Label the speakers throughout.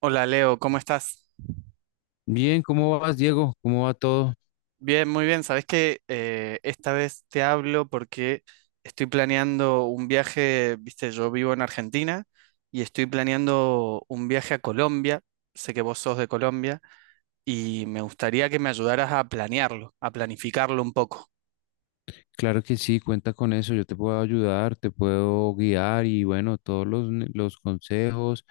Speaker 1: Hola Leo, ¿cómo estás?
Speaker 2: Bien, ¿cómo vas, Diego? ¿Cómo va todo?
Speaker 1: Bien, muy bien. Sabes que esta vez te hablo porque estoy planeando un viaje, viste, yo vivo en Argentina y estoy planeando un viaje a Colombia. Sé que vos sos de Colombia y me gustaría que me ayudaras a planearlo, a planificarlo un poco.
Speaker 2: Claro que sí, cuenta con eso. Yo te puedo ayudar, te puedo guiar y bueno, los consejos,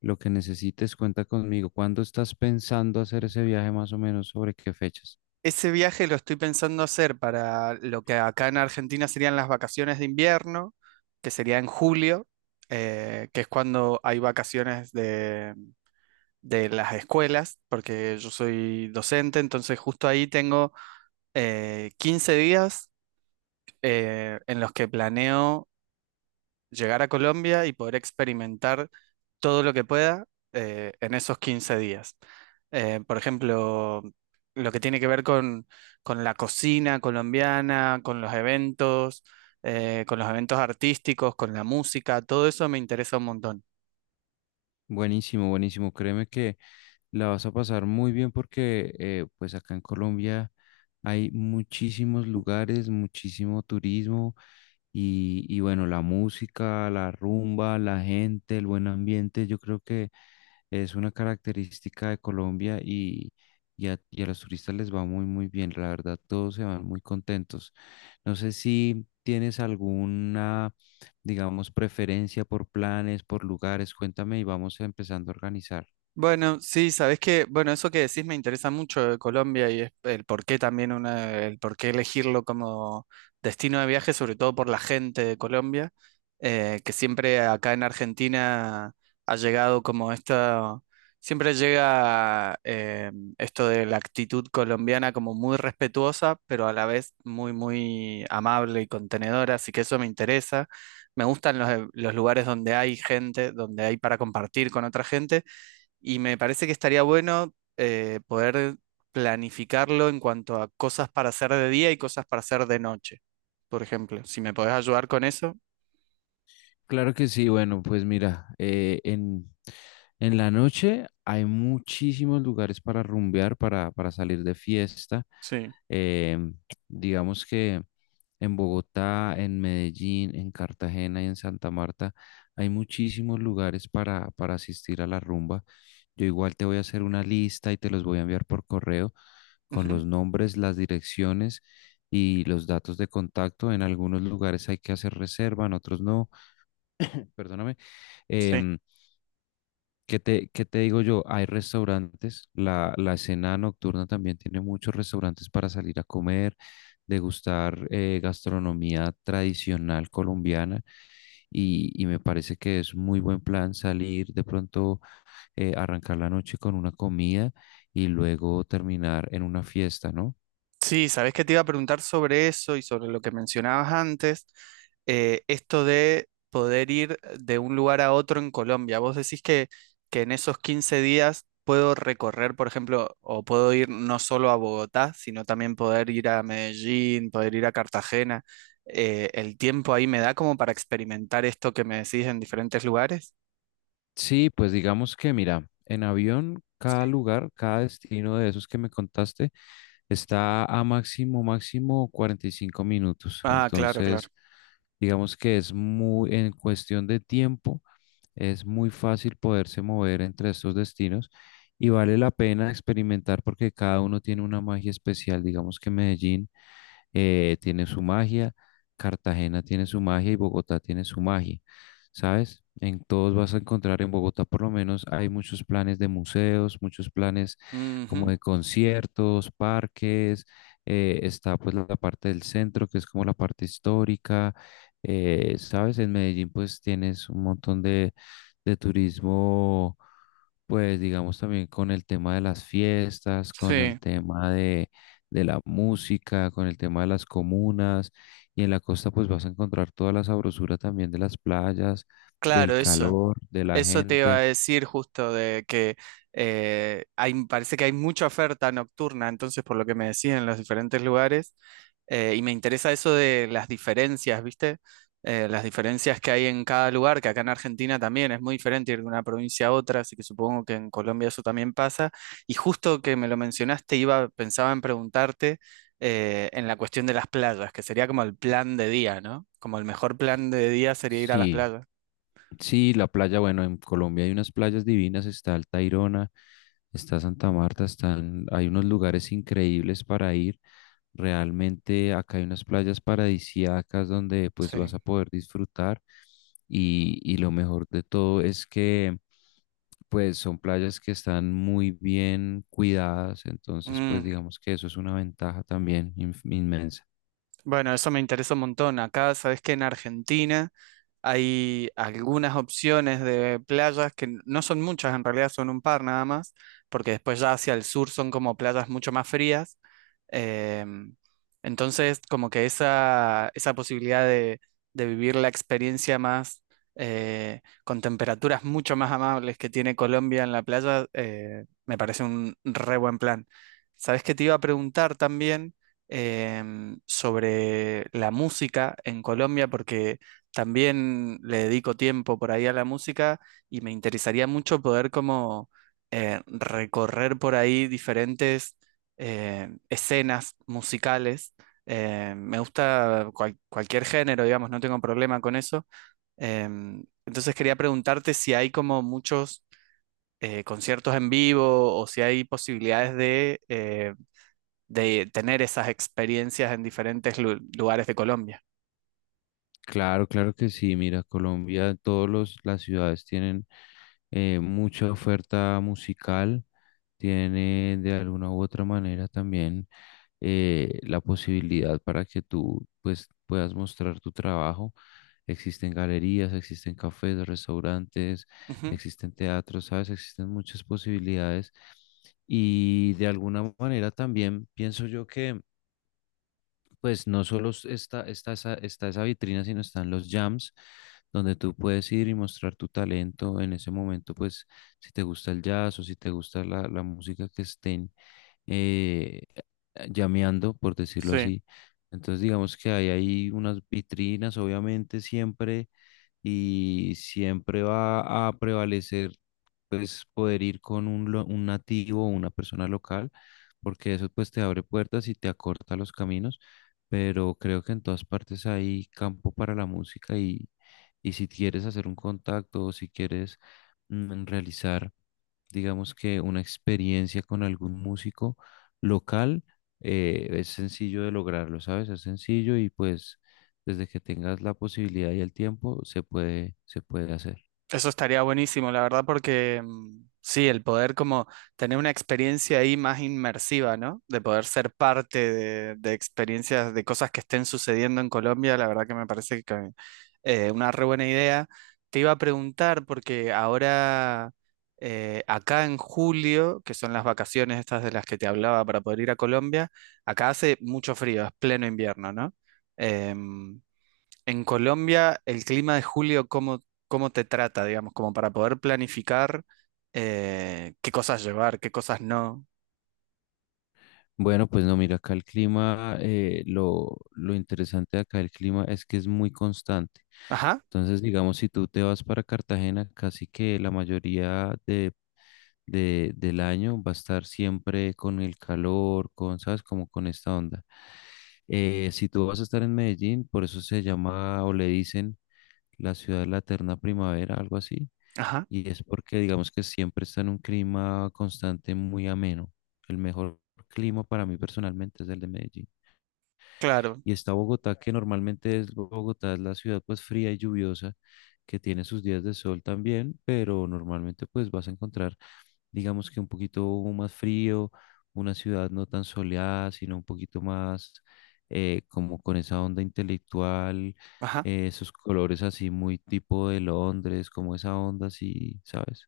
Speaker 2: lo que necesites, cuenta conmigo. ¿Cuándo estás pensando hacer ese viaje más o menos? ¿Sobre qué fechas?
Speaker 1: Ese viaje lo estoy pensando hacer para lo que acá en Argentina serían las vacaciones de invierno, que sería en julio, que es cuando hay vacaciones de las escuelas, porque yo soy docente, entonces justo ahí tengo 15 días en los que planeo llegar a Colombia y poder experimentar todo lo que pueda en esos 15 días. Por ejemplo, lo que tiene que ver con la cocina colombiana, con los eventos artísticos, con la música, todo eso me interesa un montón.
Speaker 2: Buenísimo, buenísimo. Créeme que la vas a pasar muy bien porque pues acá en Colombia hay muchísimos lugares, muchísimo turismo y bueno, la música, la rumba, la gente, el buen ambiente, yo creo que es una característica de Colombia, y a los turistas les va muy, muy bien. La verdad, todos se van muy contentos. No sé si tienes alguna, digamos, preferencia por planes, por lugares. Cuéntame y vamos empezando a organizar.
Speaker 1: Bueno, sí, sabes que, bueno, eso que decís me interesa mucho de Colombia y es el por qué también una, el por qué elegirlo como destino de viaje, sobre todo por la gente de Colombia, que siempre acá en Argentina ha llegado como esta, siempre llega esto de la actitud colombiana como muy respetuosa, pero a la vez muy, muy amable y contenedora, así que eso me interesa. Me gustan los lugares donde hay gente, donde hay para compartir con otra gente y me parece que estaría bueno poder planificarlo en cuanto a cosas para hacer de día y cosas para hacer de noche, por ejemplo. Si me podés ayudar con eso,
Speaker 2: Claro que sí, bueno, pues mira, en la noche hay muchísimos lugares para rumbear, para salir de fiesta.
Speaker 1: sí.
Speaker 2: Em, digamos que en Bogotá, en Medellín, en Cartagena y en Santa Marta hay muchísimos lugares para asistir a la rumba. Yo igual te voy a hacer una lista y te los voy a enviar por correo con
Speaker 1: Ujú.
Speaker 2: los nombres, las direcciones y los datos de contacto. En algunos lugares hay que hacer reserva, en otros no. Perdóname.
Speaker 1: Sí.
Speaker 2: Em, qué te digo yo? Hay restaurantes, la escena nocturna también tiene muchos restaurantes para salir a comer, degustar gastronomía tradicional colombiana y me parece que es muy buen plan salir de pronto, arrancar la noche con una comida y luego terminar en una fiesta, ¿no?
Speaker 1: Sí, sabes que te iba a preguntar sobre eso y sobre lo que mencionabas antes, esto de poder ir de un lugar a otro en Colombia. Vos decís que en esos 15 días puedo recorrer, por ejemplo, o puedo ir no solo a Bogotá, sino también poder ir a Medellín, poder ir a Cartagena. ¿El tiempo ahí me da como para experimentar esto que me decís en diferentes lugares?
Speaker 2: Sí, pues digamos que mira, en avión cada
Speaker 1: Sí.
Speaker 2: lugar, cada destino de esos que me contaste está a máximo, máximo 45 minutos.
Speaker 1: Ah, claro, claro.
Speaker 2: Entonces, digamos que es muy, en cuestión de tiempo, es muy fácil poderse mover entre estos destinos y vale la pena experimentar porque cada uno tiene una magia especial. Digamos que Medellín tiene su magia, Cartagena tiene su magia y Bogotá tiene su magia, ¿sabes? En todos vas a encontrar, en Bogotá, por lo menos, hay muchos planes de museos, muchos planes como
Speaker 1: Ujú.
Speaker 2: de conciertos, parques, está pues la parte del centro, que es como la parte histórica, ¿sabes? En Medellín pues tienes un montón de turismo, pues digamos también con el tema de las fiestas, con el
Speaker 1: Sí,
Speaker 2: tema de la música, con el tema de las comunas, y en la costa pues vas a encontrar toda la sabrosura también de las playas, del
Speaker 1: claro, eso.
Speaker 2: calor, de la
Speaker 1: Eso te iba a
Speaker 2: gente.
Speaker 1: decir justo de que hay, parece que hay mucha oferta nocturna, entonces por lo que me decían en los diferentes lugares, y me interesa eso de las diferencias, ¿viste? Las diferencias que hay en cada lugar, que acá en Argentina también es muy diferente ir de una provincia a otra, así que supongo que en Colombia eso también pasa. Y justo que me lo mencionaste, iba, pensaba en preguntarte en la cuestión de las playas, que sería como el plan de día, ¿no? Como el mejor plan de día sería ir a las
Speaker 2: Sí,
Speaker 1: playas.
Speaker 2: sí, la playa, bueno, en Colombia hay unas playas divinas, está el Tayrona, está Santa Marta, están, hay unos lugares increíbles para ir. Realmente acá hay unas playas paradisíacas donde pues vas
Speaker 1: Sí.
Speaker 2: a poder disfrutar y lo mejor de todo es que pues son playas que están muy bien cuidadas, entonces pues
Speaker 1: Mm.
Speaker 2: digamos que eso es una ventaja también inmensa.
Speaker 1: Bueno, eso me interesa un montón. Acá, sabes que en Argentina hay algunas opciones de playas que no son muchas, en realidad son un par nada más, porque después ya hacia el sur son como playas mucho más frías. Eh, entonces, como que esa posibilidad de vivir la experiencia más con temperaturas mucho más amables que tiene Colombia en la playa, me parece un re buen plan. Sabes que te iba a preguntar también sobre la música en Colombia, porque también le dedico tiempo por ahí a la música y me interesaría mucho poder como recorrer por ahí diferentes escenas musicales. Me gusta cualquier género, digamos, no tengo problema con eso. Entonces quería preguntarte si hay como muchos conciertos en vivo o si hay posibilidades de tener esas experiencias en diferentes lugares de Colombia.
Speaker 2: Claro, claro que sí. Mira, Colombia, todos los las ciudades tienen mucha oferta musical, tiene de alguna u otra manera también la posibilidad para que tú pues puedas mostrar tu trabajo. Existen galerías, existen cafés, restaurantes,
Speaker 1: Ujú.
Speaker 2: existen teatros, ¿sabes? Existen muchas posibilidades. Y de alguna manera también pienso yo que pues no solo está esa vitrina, sino están los jams, donde tú puedes ir y mostrar tu talento en ese momento, pues si te gusta el jazz o si te gusta la música que estén llameando, por decirlo
Speaker 1: Sí.
Speaker 2: así. Entonces digamos que hay ahí unas vitrinas, obviamente siempre y siempre va a prevalecer pues poder ir con un nativo o una persona local, porque eso pues te abre puertas y te acorta los caminos, pero creo que en todas partes hay campo para la música y si quieres hacer un contacto o si quieres realizar digamos que una experiencia con algún músico local, es sencillo de lograrlo, ¿sabes? Es sencillo y pues desde que tengas la posibilidad y el tiempo se puede hacer.
Speaker 1: Eso estaría buenísimo, la verdad, porque mm, sí, el poder como tener una experiencia ahí más inmersiva, ¿no? De poder ser parte de experiencias, de cosas que estén sucediendo en Colombia, la verdad que me parece que una re buena idea. Te iba a preguntar, porque ahora, acá en julio, que son las vacaciones estas de las que te hablaba para poder ir a Colombia, acá hace mucho frío, es pleno invierno, ¿no? Em, en Colombia, el clima de julio, ¿cómo, cómo te trata, digamos, como para poder planificar qué cosas llevar, qué cosas no?
Speaker 2: Bueno, pues no, mira, acá el clima, lo interesante de acá el clima es que es muy constante.
Speaker 1: Ajá,
Speaker 2: Entonces, digamos, si tú te vas para Cartagena, casi que la mayoría de, del año va a estar siempre con el calor, con, ¿sabes? Como con esta onda. Si tú vas a estar en Medellín, por eso se llama o le dicen la ciudad de la eterna primavera, algo así.
Speaker 1: ajá,
Speaker 2: Y es porque digamos que siempre está en un clima constante muy ameno. El mejor clima para mí personalmente es el de Medellín.
Speaker 1: claro,
Speaker 2: Y está Bogotá, que normalmente es Bogotá, es la ciudad pues fría y lluviosa, que tiene sus días de sol también, pero normalmente pues vas a encontrar digamos que un poquito más frío, una ciudad no tan soleada, sino un poquito más como con esa onda intelectual,
Speaker 1: ajá.
Speaker 2: esos colores así muy tipo de Londres, como esa onda así, ¿sabes?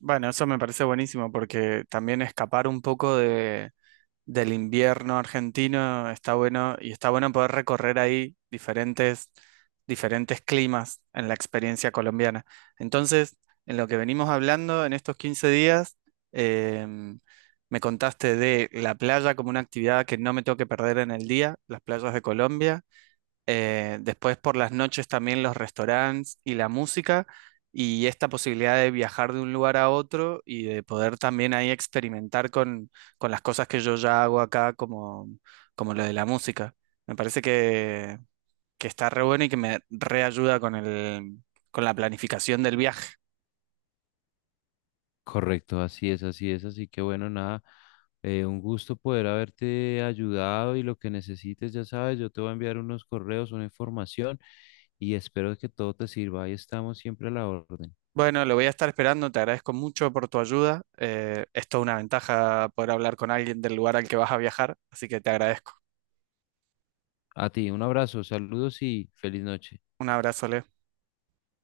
Speaker 1: Bueno, eso me parece buenísimo porque también escapar un poco del invierno argentino, está bueno y está bueno poder recorrer ahí diferentes, diferentes climas en la experiencia colombiana. Entonces, en lo que venimos hablando en estos 15 días, em, me contaste de la playa como una actividad que no me tengo que perder en el día, las playas de Colombia. Después por las noches también los restaurantes y la música y esta posibilidad de viajar de un lugar a otro y de poder también ahí experimentar con las cosas que yo ya hago acá como, como lo de la música. Me parece que está re bueno y que me reayuda con el, con la planificación del viaje.
Speaker 2: Correcto, así es, así es, así que bueno, nada, un gusto poder haberte ayudado y lo que necesites, ya sabes, yo te voy a enviar unos correos, una información y espero que todo te sirva. Ahí estamos siempre a la orden.
Speaker 1: Bueno, lo voy a estar esperando, te agradezco mucho por tu ayuda. Es toda una ventaja poder hablar con alguien del lugar al que vas a viajar, así que te agradezco.
Speaker 2: A ti, un abrazo, saludos y feliz noche.
Speaker 1: Un abrazo, Leo.